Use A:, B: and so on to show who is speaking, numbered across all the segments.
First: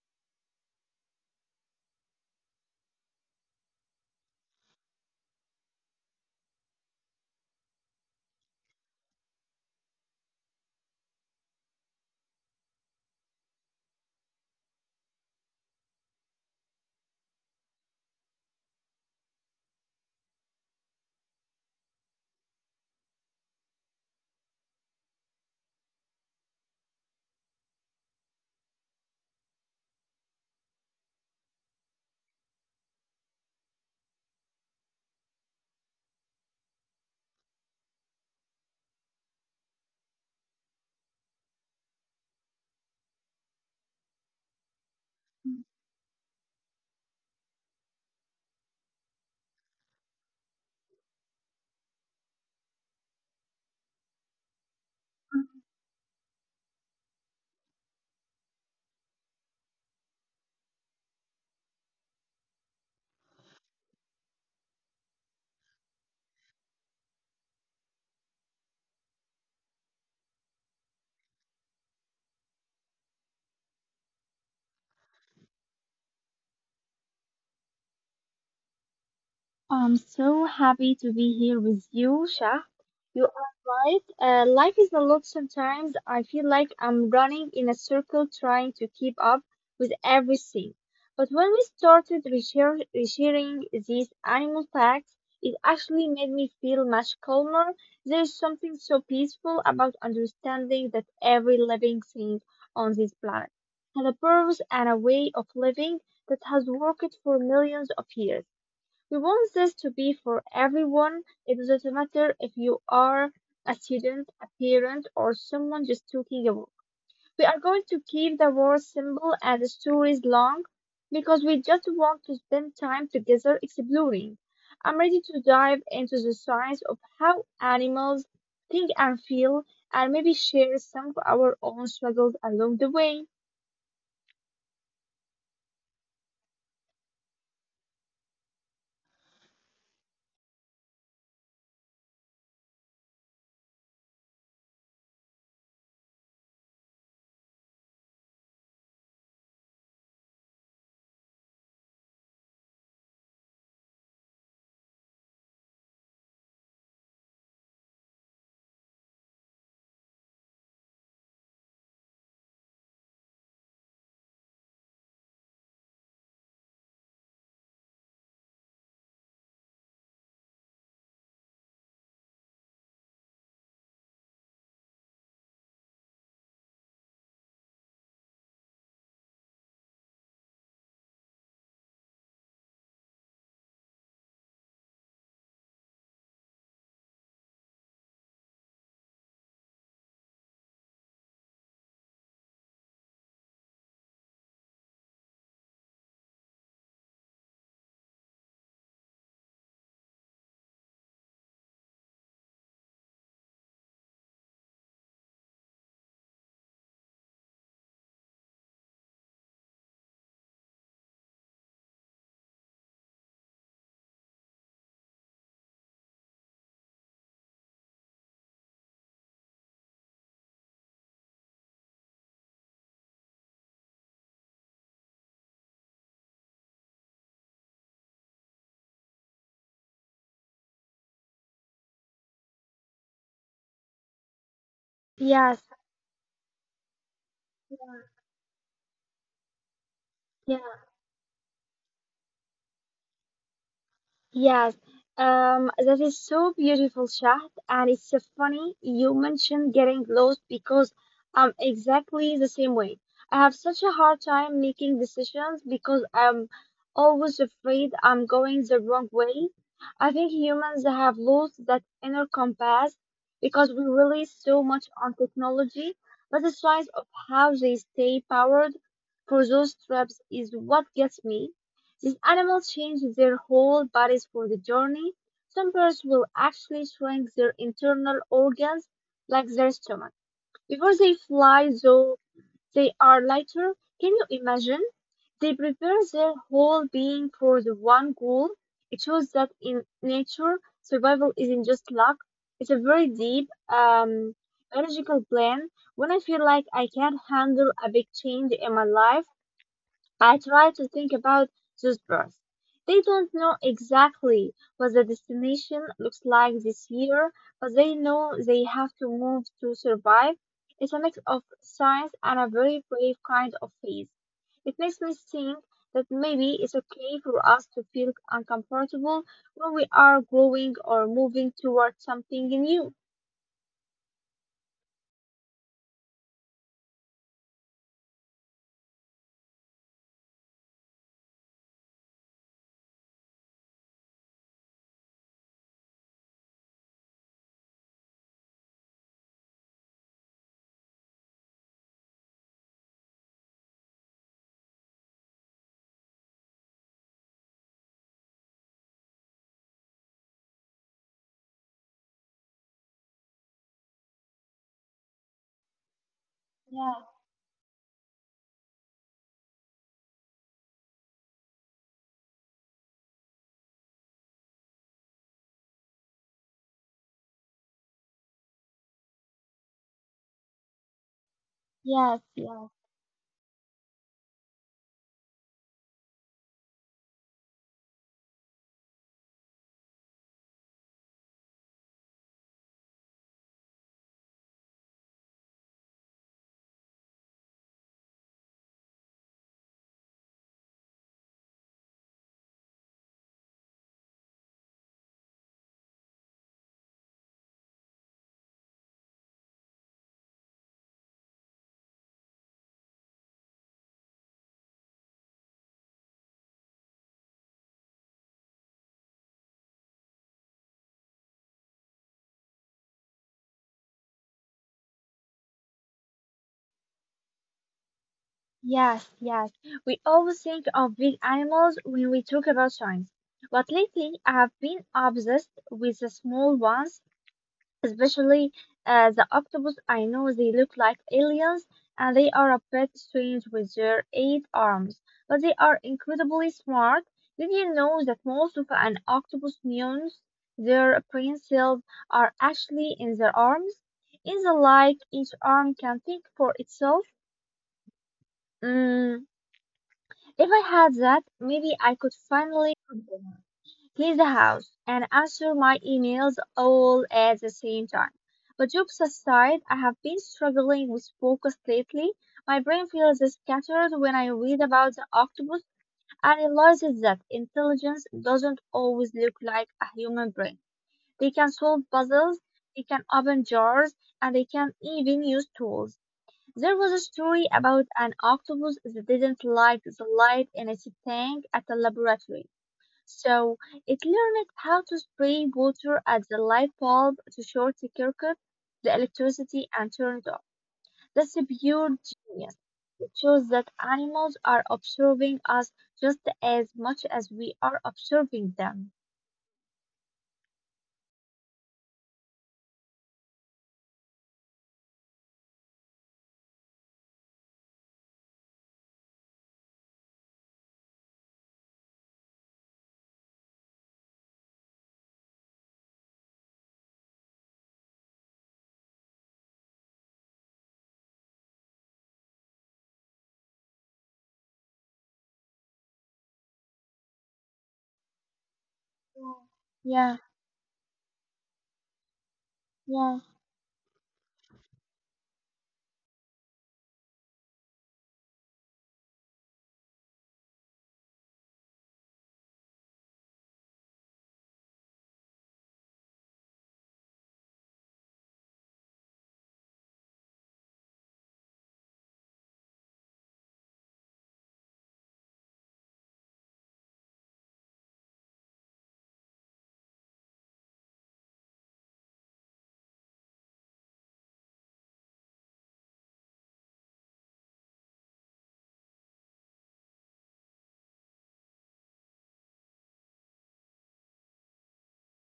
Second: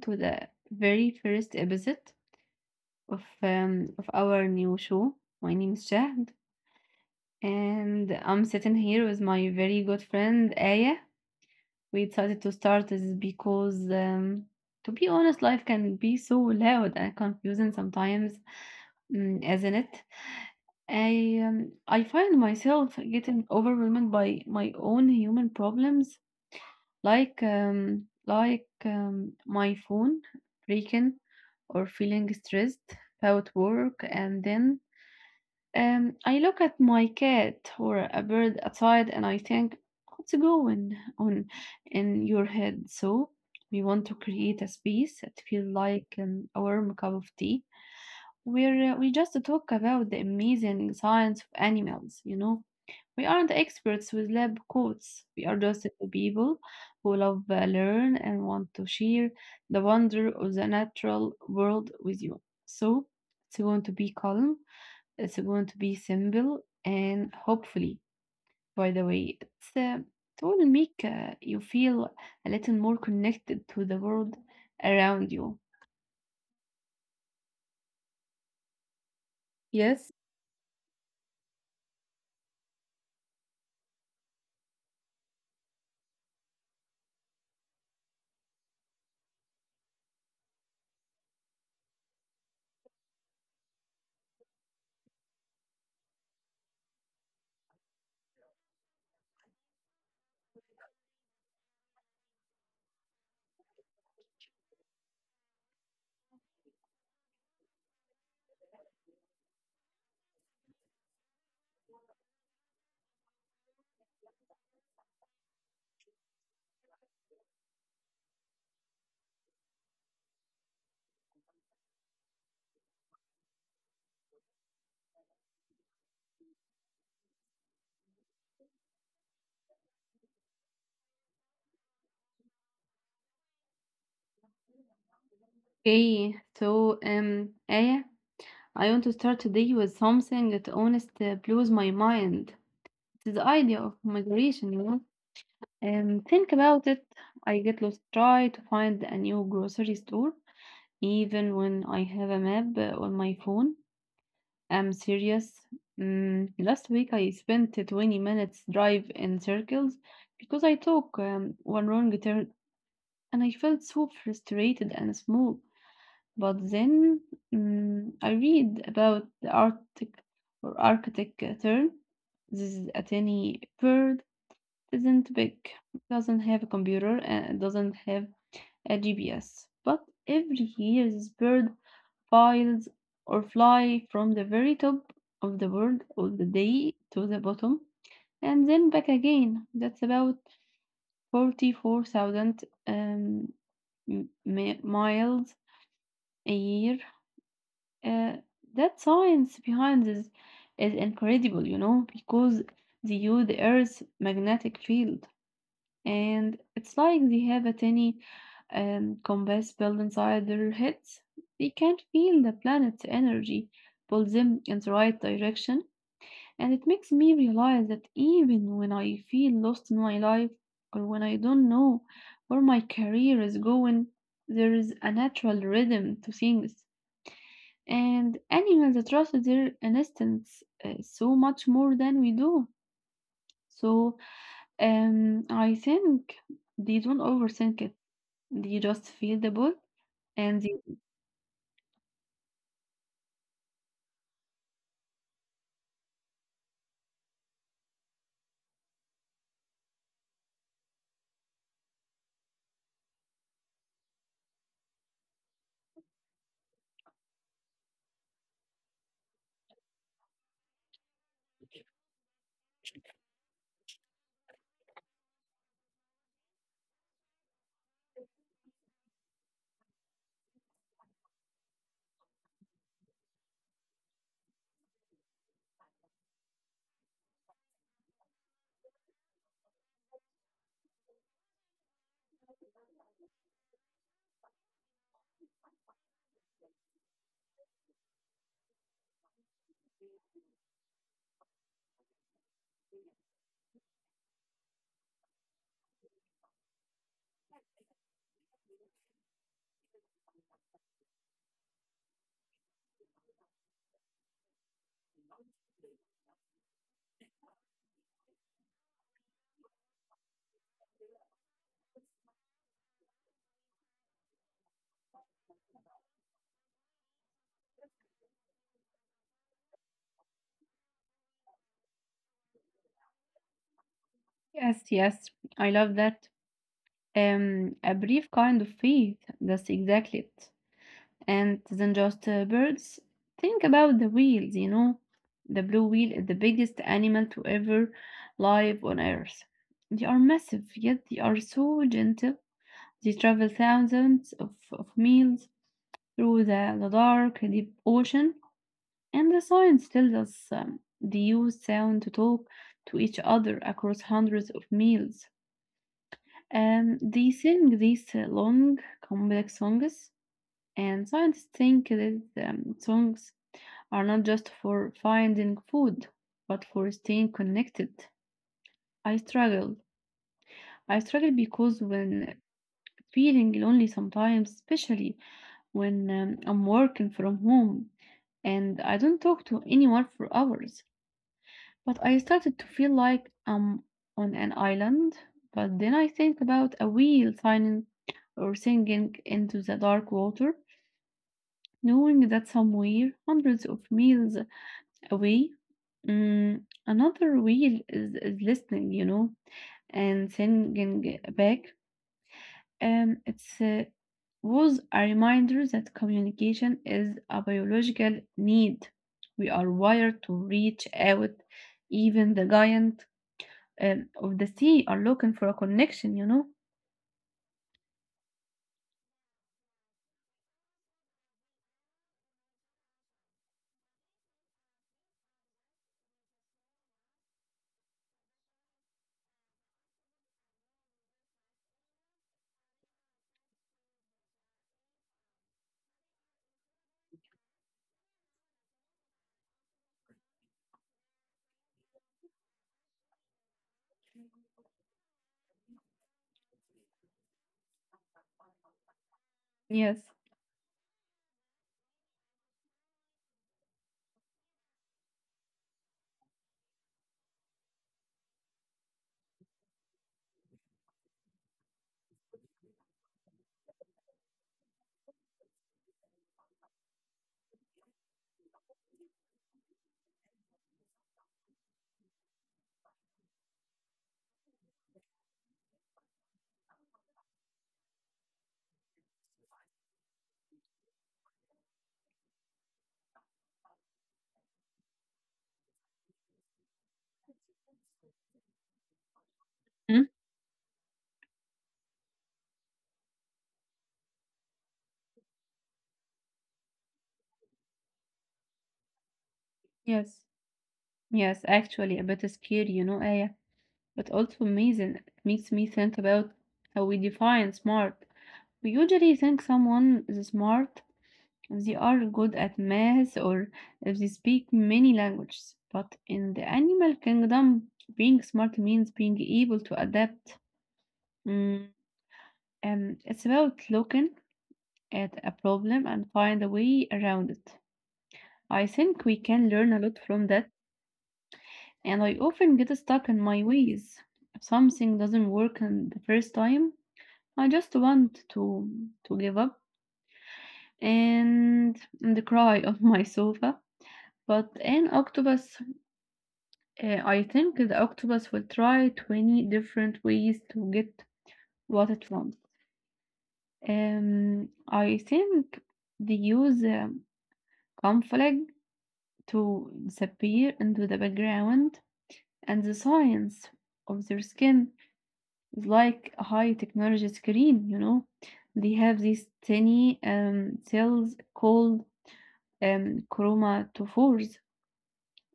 A: to the very first episode of our new show. My name is Shahd, and I'm sitting here with my very good friend Aya. We decided to start this because, to be honest, life can be so loud and confusing sometimes, isn't it? I find myself getting overwhelmed by my own human problems like my phone breaking or feeling stressed about work and then I look at my cat or a bird outside and I think what's going on in your head. So we want to create a space that feels like a warm cup of tea where we just talk about the amazing science of animals, you know. We aren't experts with lab coats. We are just two people who love learn and want to share the wonder of the natural world with you. So it's going to be calm. It's going to be simple, and hopefully, by the way, it will make you feel a little more connected to the world around you.
B: I'm
A: Yes.
B: so happy to be here with you, Shah. You are right. Life is a lot sometimes. I feel like I'm running in a circle trying to keep up with everything. But when we started researching these animal facts, it actually made me feel much calmer. There's something so peaceful about understanding that every living thing on this planet has a purpose and a way of living that has worked for millions of years. He wants this to be for everyone. It doesn't matter if you are a student, a parent, or someone just taking a walk. We are going to keep the words simple and the stories long because we just want to spend time together exploring. I'm ready to dive into the science of how animals think and feel and maybe share some of our own struggles along the way.
A: Okay, so Aya, I want to start today with something that honestly blows my mind. To the idea of migration, you know. And think about it. I get lost, try to find a new grocery store, even when I have a map on my phone. I'm serious. Mm, last week I spent 20 minutes drive in circles because I took one wrong turn and I felt so frustrated and small. But then, mm, I read about the Arctic tern. This is a tiny bird, isn't big, doesn't have a computer, and doesn't have a GPS. But every year, this bird flies or fly from the very top of the world of the day to the bottom and then back again. That's about 44,000, um, miles a year. Uh, that science behind this is incredible, you know, because they use the Earth's magnetic field and it's like they have a tiny, compass built inside their heads. They can feel the planet's energy pull them in the right direction, and it makes me realize that even when I feel lost in my life or when I don't know where my career is going, there is a natural rhythm to things. And animals trust their instincts, so much more than we do. So,
B: Yes.
A: I think they don't overthink it. You just feel the ball and the,
B: Yes, that is so beautiful, Shahd, and it's so funny you mentioned getting lost because I'm exactly the same way. I have such a hard time making decisions because I'm always afraid I'm going the wrong way. I think humans have lost that inner compass because we rely so much on technology, but the science of how they stay powered for those trips is what gets me. These animals change their whole bodies for the journey. Some birds will actually shrink their internal organs, like their stomach. Before they fly, though, they are lighter. Can you imagine? They prepare their whole being for the one goal. It shows that in nature, survival isn't just luck. It's a very deep, biological plan. When I feel like I can't handle a big change in my life, I try to think about those birds. They don't know exactly what the destination looks like this year, but they know they have to move to survive. It's a mix of science and a very brave kind of faith. It makes me think that maybe it's okay for us to feel uncomfortable when we are growing or moving towards something new.
A: yes, yes, I love that. A brief kind of faith. That's exactly it. And then just, birds. Think about the wheels. You know, the blue wheel is the biggest animal to ever live on Earth. They are massive, yet they are so gentle. They travel thousands of miles through the dark, deep ocean. And the science tells us, they use sound to talk to each other across hundreds of miles.
B: Yeah,
A: They sing these, long, complex songs, and scientists think that, songs are not just for finding food, but for staying connected. I struggle. I struggle because
B: yes,
A: when
B: yes.
A: feeling lonely sometimes, especially when, I'm working from home and I don't talk to anyone for hours. But I started to feel like I'm on an island. But then I think about a wheel signing or sinking into the dark water, knowing that somewhere, hundreds of miles away, mm, another wheel is listening, you know, and singing back. It's Was a reminder that communication is a biological need. We are wired to reach out, even the giant and of the sea are looking for a connection, you know?
B: Yes, yes. We always think of big animals when we talk about science. But lately, I have been obsessed with the small ones, especially the octopus. I know they look like aliens and they are a bit strange with their eight arms, but they are incredibly smart. Did you know that most of an octopus neurons, their brain cells, are actually in their arms? In the light, each arm can think for itself. Mm,
A: Yes.
B: if I had that, maybe I could finally heat the house and answer my emails all at the same time. But jobs aside, I have been struggling with focus lately. My brain feels scattered when I read about the octopus and realizes that intelligence doesn't always look like a human brain. They can solve puzzles, they can open jars, and they can even use tools. There was a story about an octopus that didn't like the light in its tank at the laboratory, so it learned how to spray water at the light bulb to short circuit the electricity
A: Hmm?
B: and turn it off. That's a pure genius. It shows that animals are observing us just as much as we are observing them.
A: Yes, yes, actually a bit scary, you know, Aya, but also amazing. It makes me think about how we define smart. We usually think someone is smart if they are good at math or if they speak many languages. But in the animal kingdom, being smart means being able to adapt. Mm, and it's about looking at a problem and find a way around it. I think we can
B: Yeah,
A: learn a lot from
B: yeah,
A: that, and I often get stuck in
B: yeah.
A: my ways. If something doesn't work in the first time, I just want to give up and the cry of my sofa. But an octopus, I think the octopus will try 20 different ways to get what it wants. I think they use, conflict to disappear into the background, and the science of their skin is like a high technology screen, you know. They have these tiny, cells called, chromatophores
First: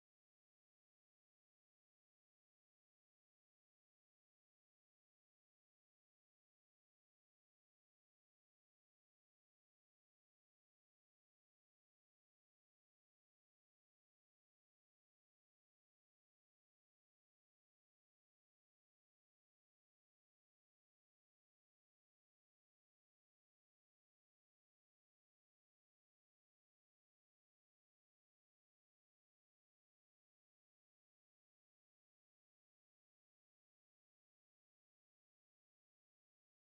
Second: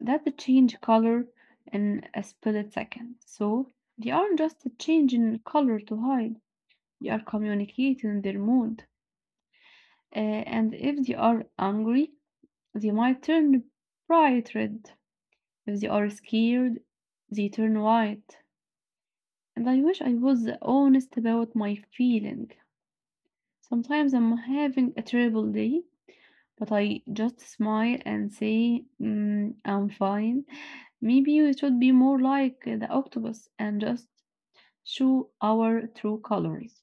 A: that change color in a split second. So they aren't just changing color to hide, they are communicating their mood. And if they are angry, they might turn bright red. If they are scared, they turn white. And I wish I was honest about my feeling. Sometimes I'm having a terrible day, but I just smile and say, mm, I'm fine. Maybe we should be more like the octopus and just show our true colors.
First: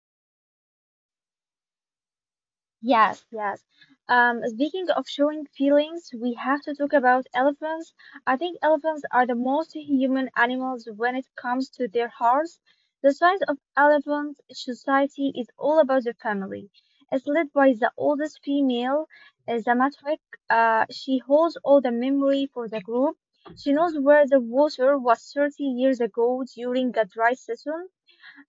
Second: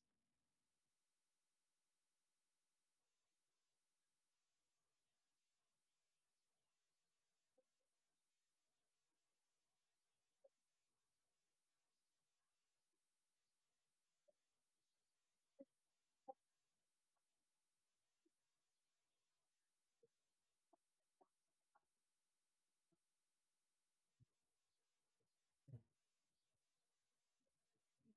B: Yes, yes. Speaking of showing feelings, we have to talk about elephants. I think elephants are the most human animals when it comes to their hearts. The size of elephant society is all about the family. It's led by the oldest female, the matriarch. She holds all the memory for the group. She knows where the water was 30 years ago during the dry season.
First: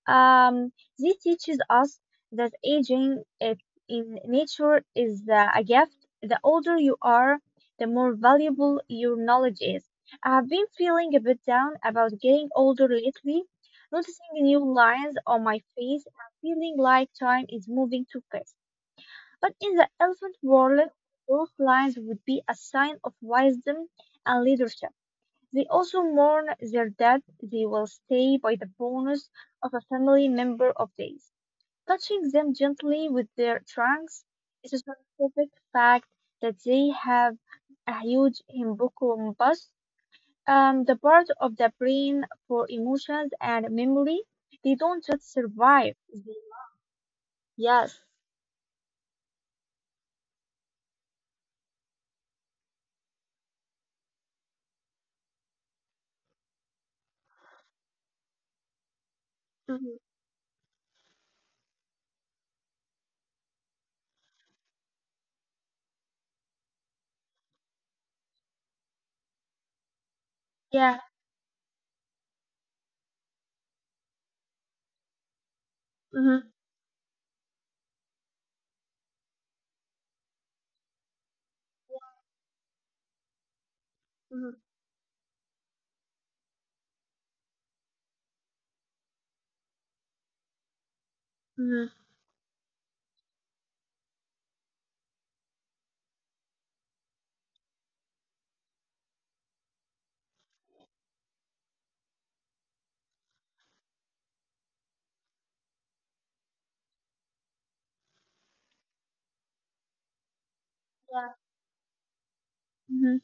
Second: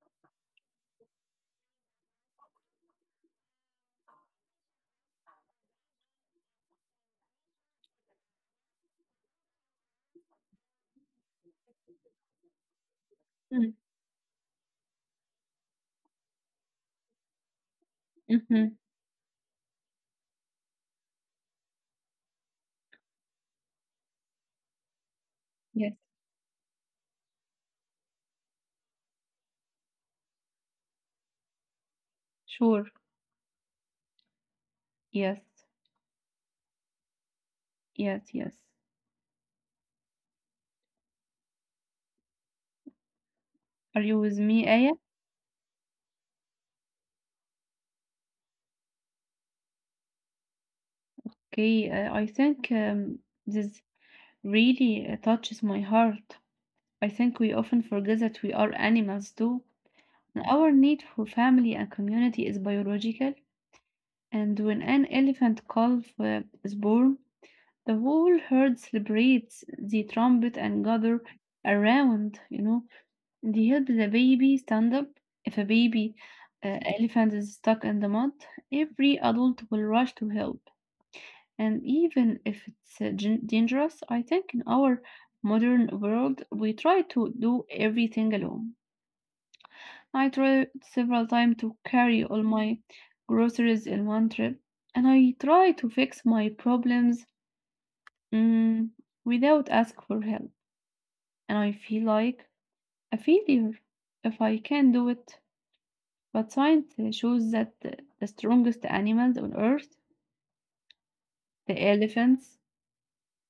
B: Um, this teaches us that aging it in nature is a gift. The older you are, the more valuable your knowledge is. I have been feeling a bit down about getting older lately, noticing new lines on my face and feeling like time is moving too fast.
A: Mm-hmm.
B: But in the elephant world, those lines would be a sign of wisdom and leadership. They
A: Yes,
B: also mourn their dead, they will stay by the bonus of a family member of days, touching them
A: sure.
B: gently with their trunks. It is a
A: Yes,
B: scientific fact that they have a
A: yes,
B: huge
A: yes.
B: hippocampus, the part of the brain for emotions and
A: Are you
B: memory.
A: with me,
B: They
A: Aya?
B: don't just survive. They, yes.
A: Okay, I think, this really, touches my heart. I think we often forget that we are animals too.
B: Hmm.
A: And our need for family and community is biological, and when an elephant calf, is born, the whole herd celebrates the trumpet and
B: Yeah.
A: gather around, you know. They help the baby stand up. If a baby,
B: Hmm.
A: elephant is stuck in the mud, every adult will rush to help. And even if it's, dangerous, I think in
B: Hmm.
A: our modern world, we try to do everything alone. I tried several times to
B: Hmm.
A: carry all my groceries in one trip, and I try to fix my problems, mm, without ask for help. And I feel like a failure if I can't do it. But science shows that the strongest animals on Earth,
B: Yeah.
A: the elephants,
B: Hmm.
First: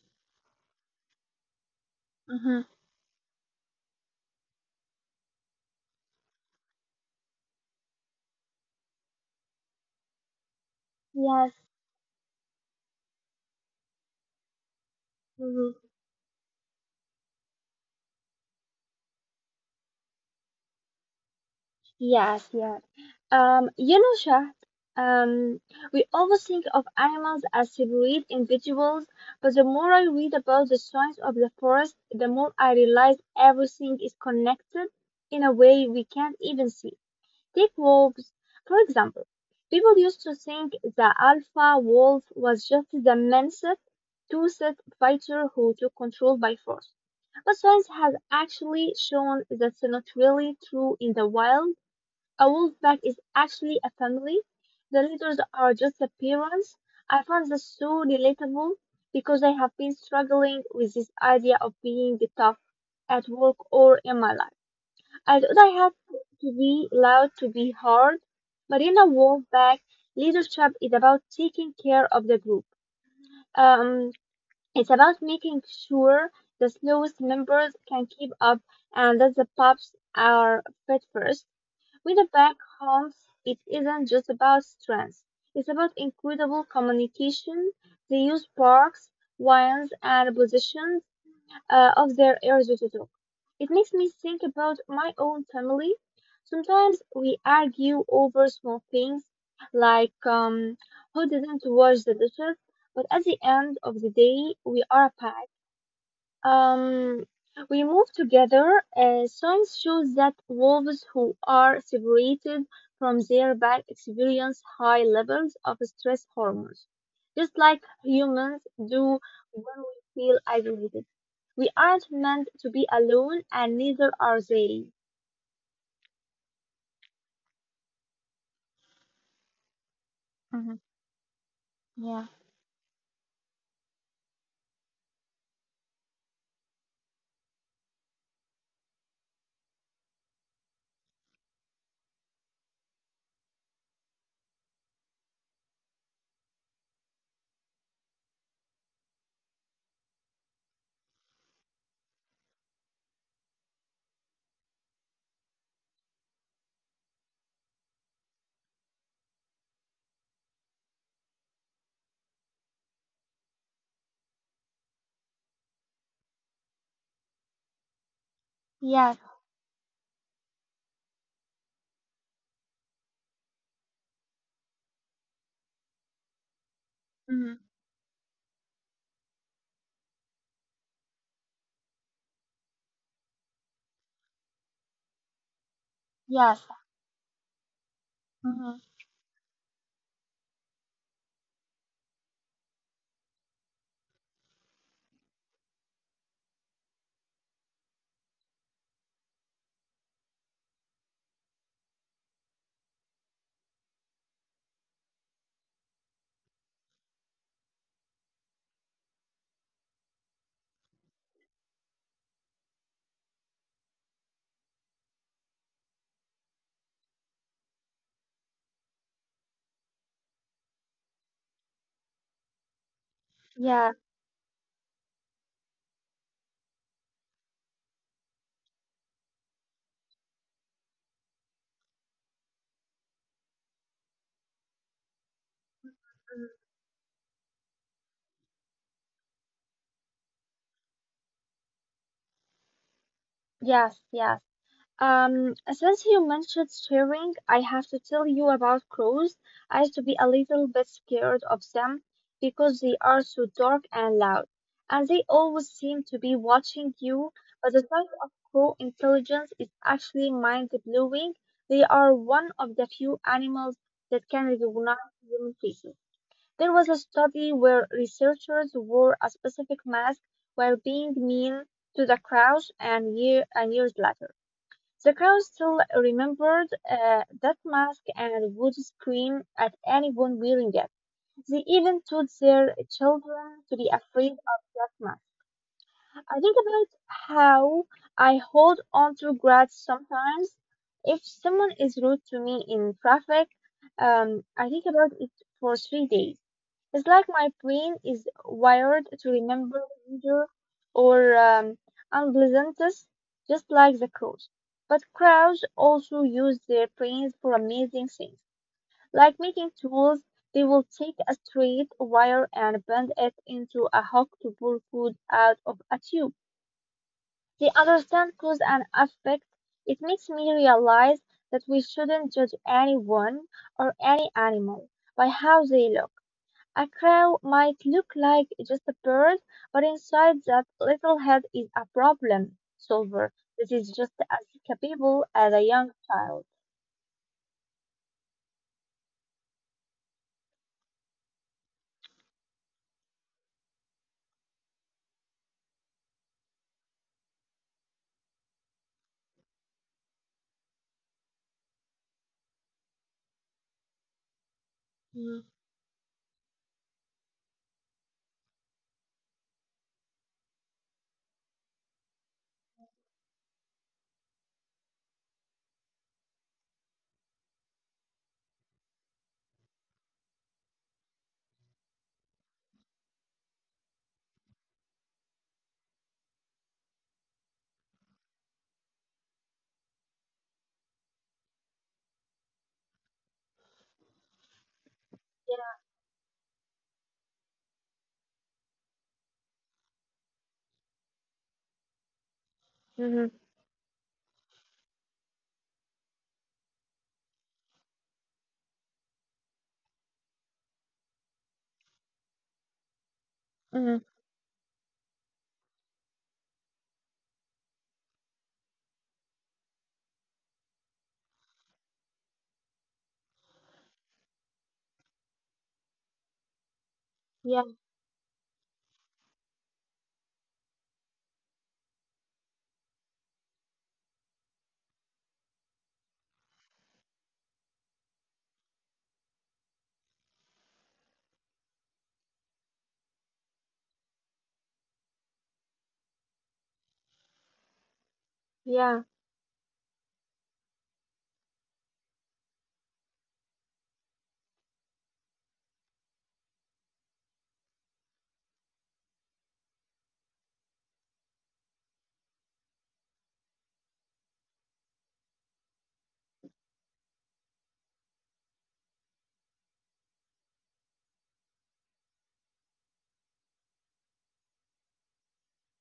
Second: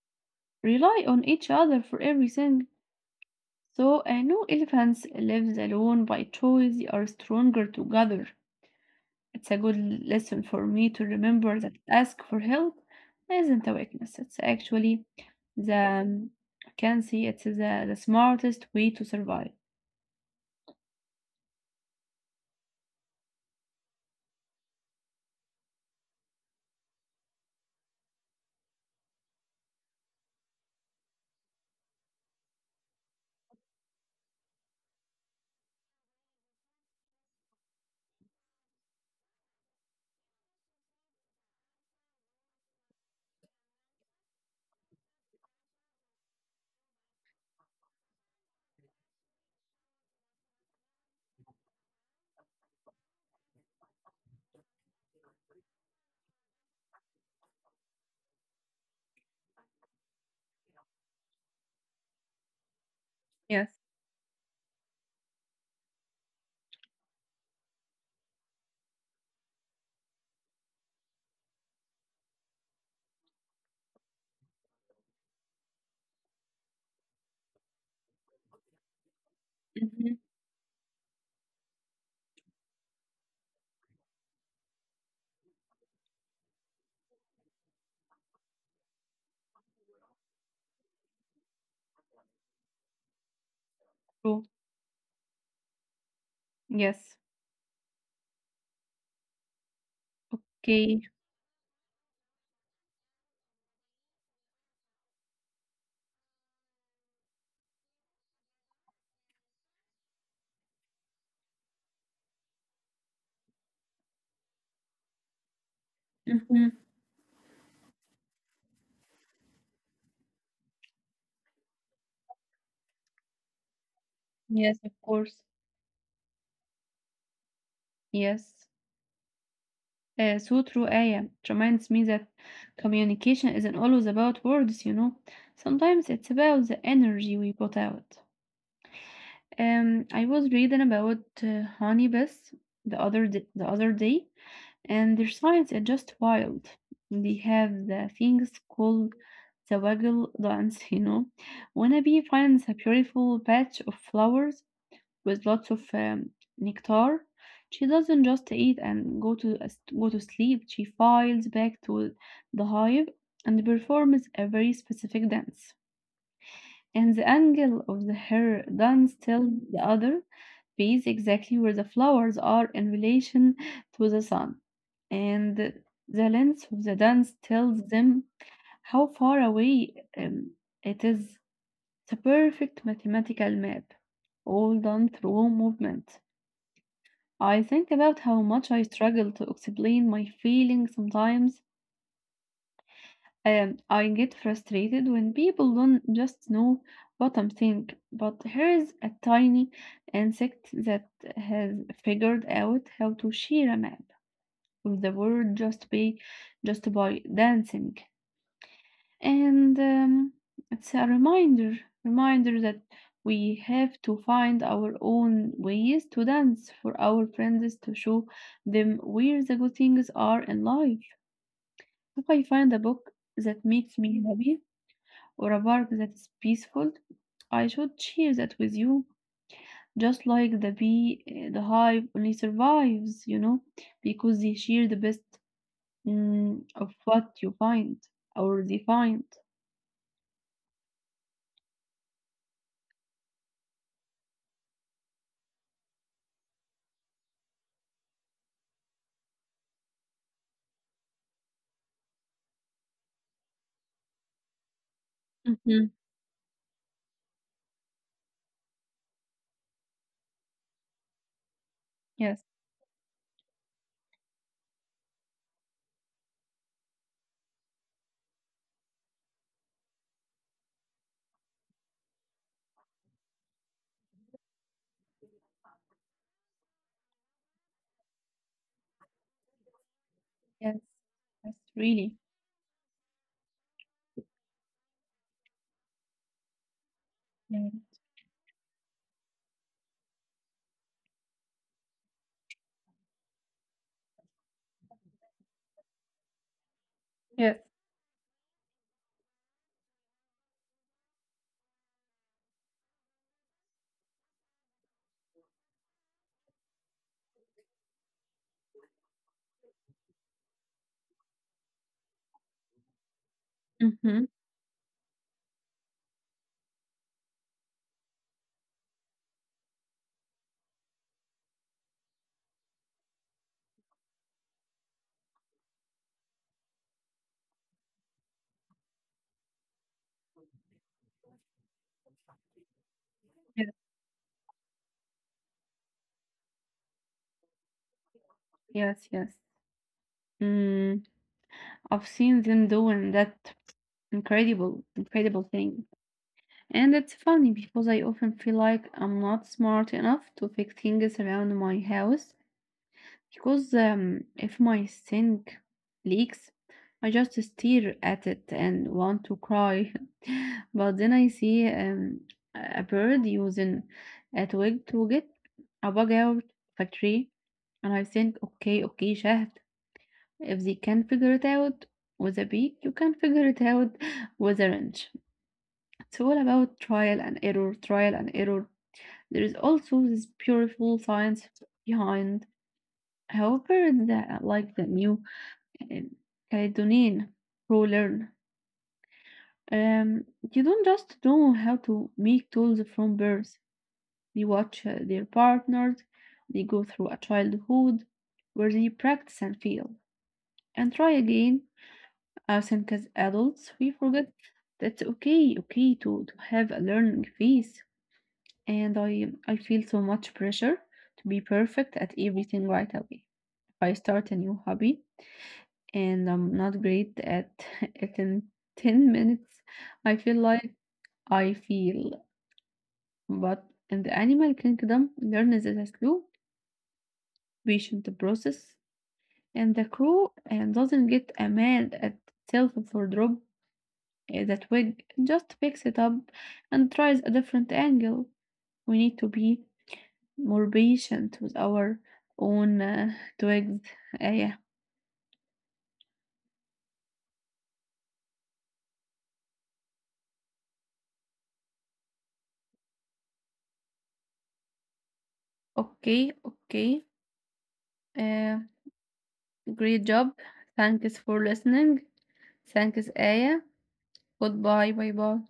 A: rely on each other for
B: Hmm.
A: everything. So, no elephants lives alone by choice. They are stronger together. It's a good lesson for me to
B: Yes.
A: remember that ask for help isn't a weakness. It's actually the,
B: Hmm.
A: um, I can see it's the smartest way to survive.
B: Yes. Yes. You know, Shah, um, we always think of animals as separate individuals, but the more I read about the science of the forest, the more I realize everything is connected in a way we can't even see. Take wolves, for example. People used to think the alpha wolf was just the menaced, toothed fighter who took control by force. But science has actually shown that's not really true. In the wild, a wolf pack is actually a family. The leaders are just appearance. I find this so relatable because I have been struggling with this idea of being tough at work
A: Yes.
B: or in my life. I thought I had to be loud to be hard, but in a wolf pack, leadership is about taking care of the group. Um, it's about making sure the slowest members can keep up and that the pups
A: Mhm.
B: are fed first. With a back home, it isn't just about strength. It's about incredible communication. They use parks, wines, and positions of their area to talk. It makes me
A: True.
B: think about my own family.
A: Yes.
B: Sometimes we argue over small things, like
A: Okay.
B: who didn't wash the dishes, but at the end of the day, we are a pack. Um, we move together. Science shows that wolves who are separated from their pack experience high levels of stress hormones,
A: Mhm.
B: just like humans do when we feel isolated. We aren't meant to be alone, and neither are
A: Yes,
B: they.
A: of course. Yes. So
B: Mm-hmm.
A: true, Aya. It reminds me
B: Yeah.
A: that communication isn't always about words, you know. Sometimes it's about the energy we put out. I was reading about, honeybees the other day, and their science is just wild. They have the things called the waggle dance, you know. When a bee finds a beautiful patch of flowers, with lots of, nectar. She doesn't just eat and go to sleep. She files back to the hive and performs a very specific dance. And the angle of the her
B: Yes.
A: dance tells the other bees exactly where the flowers are in relation to the sun. And the length of the dance
B: Mm-hmm.
A: tells them how far away, it is. It's a perfect mathematical map, all done through movement.
B: Yes.
A: I think about how
B: Mm-hmm.
A: much I struggle to explain my feelings sometimes, and I get frustrated when people don't just know what I'm thinking. But here's a tiny insect that has figured out how to share a map with the world just by dancing. And, it's a reminder that we have to find our own ways to dance for our friends to show them where the good things are in life. If I find a book that makes
B: Yes,
A: me happy or a park that is peaceful, I should share that with you. Just like the bee, the hive only survives, you know, because they share the best, mm, of what you find or they find.
B: yes, yes. Since you mentioned steering, I have to tell you about crows. I used to be a little bit scared of them because they are so dark and loud, and they always
A: Hmm.
B: seem to be watching you. But the sight of crow intelligence is actually mind-blowing. They are
A: Yes.
B: one of the few animals that can recognize human faces. There was a study where researchers wore a specific mask while being mean to the crows, and year and years later, the crowd still remembered that mask and would scream at anyone
A: Yes,
B: wearing it.
A: yes,
B: They
A: really.
B: even taught their children to be afraid of that mask. I think about
A: Mm.
B: how I hold on to grudges sometimes. If someone is rude to me in traffic, I think about it for 3 days. It's like
A: Yes.
B: my brain is wired to remember danger or unpleasantness, just like the crows. But crows also use their brains for amazing things, like making tools. They will take a straight wire and bend it into a
A: Mm-hmm.
B: hook to pull food out of a tube. They understand cause and effect. It makes me realize that we shouldn't judge anyone or any animal by how they look. A crow might look like just a bird, but inside that little head is a problem solver that
A: Yes,
B: is just as capable as a young child.
A: yes, yes. Mm, I've seen them doing that incredible thing. And it's funny because I often feel like I'm not smart enough to fix things around my house because, if my
B: Mm-hmm.
A: sink leaks, I just stare at it and want to cry. But then I see, a bird using a twig to get a bug out of a tree. And I think, okay, Shahd, if they can figure it out with a beak, you can figure it out with a wrench. It's all about trial and error. There is also this beautiful science behind, however, the like the new,
B: Yeah.
A: uh, Caledonian pro learn. Um, you don't just know how to make tools from
B: Mm-hmm.
A: birth. They watch, their partners, they go through a childhood where they practice and fail and try again. I think as adults, we
B: Mm-hmm.
A: forget that's okay to have a learning phase. And I feel so much pressure to be perfect at everything right away. If I start a new hobby and I'm not great at
B: Yeah.
A: it in 10 minutes, I feel like I feel. But in the animal kingdom, learn is a slow, patient process, and the crew and doesn't get mad at itself for that wig, just picks it up and tries a different angle.
B: Yeah.
A: We need to be more patient with our own, twigs. Yeah. Okay. Uh, Great job. Thanks for listening. Thanks, Aya. Goodbye, bye bye.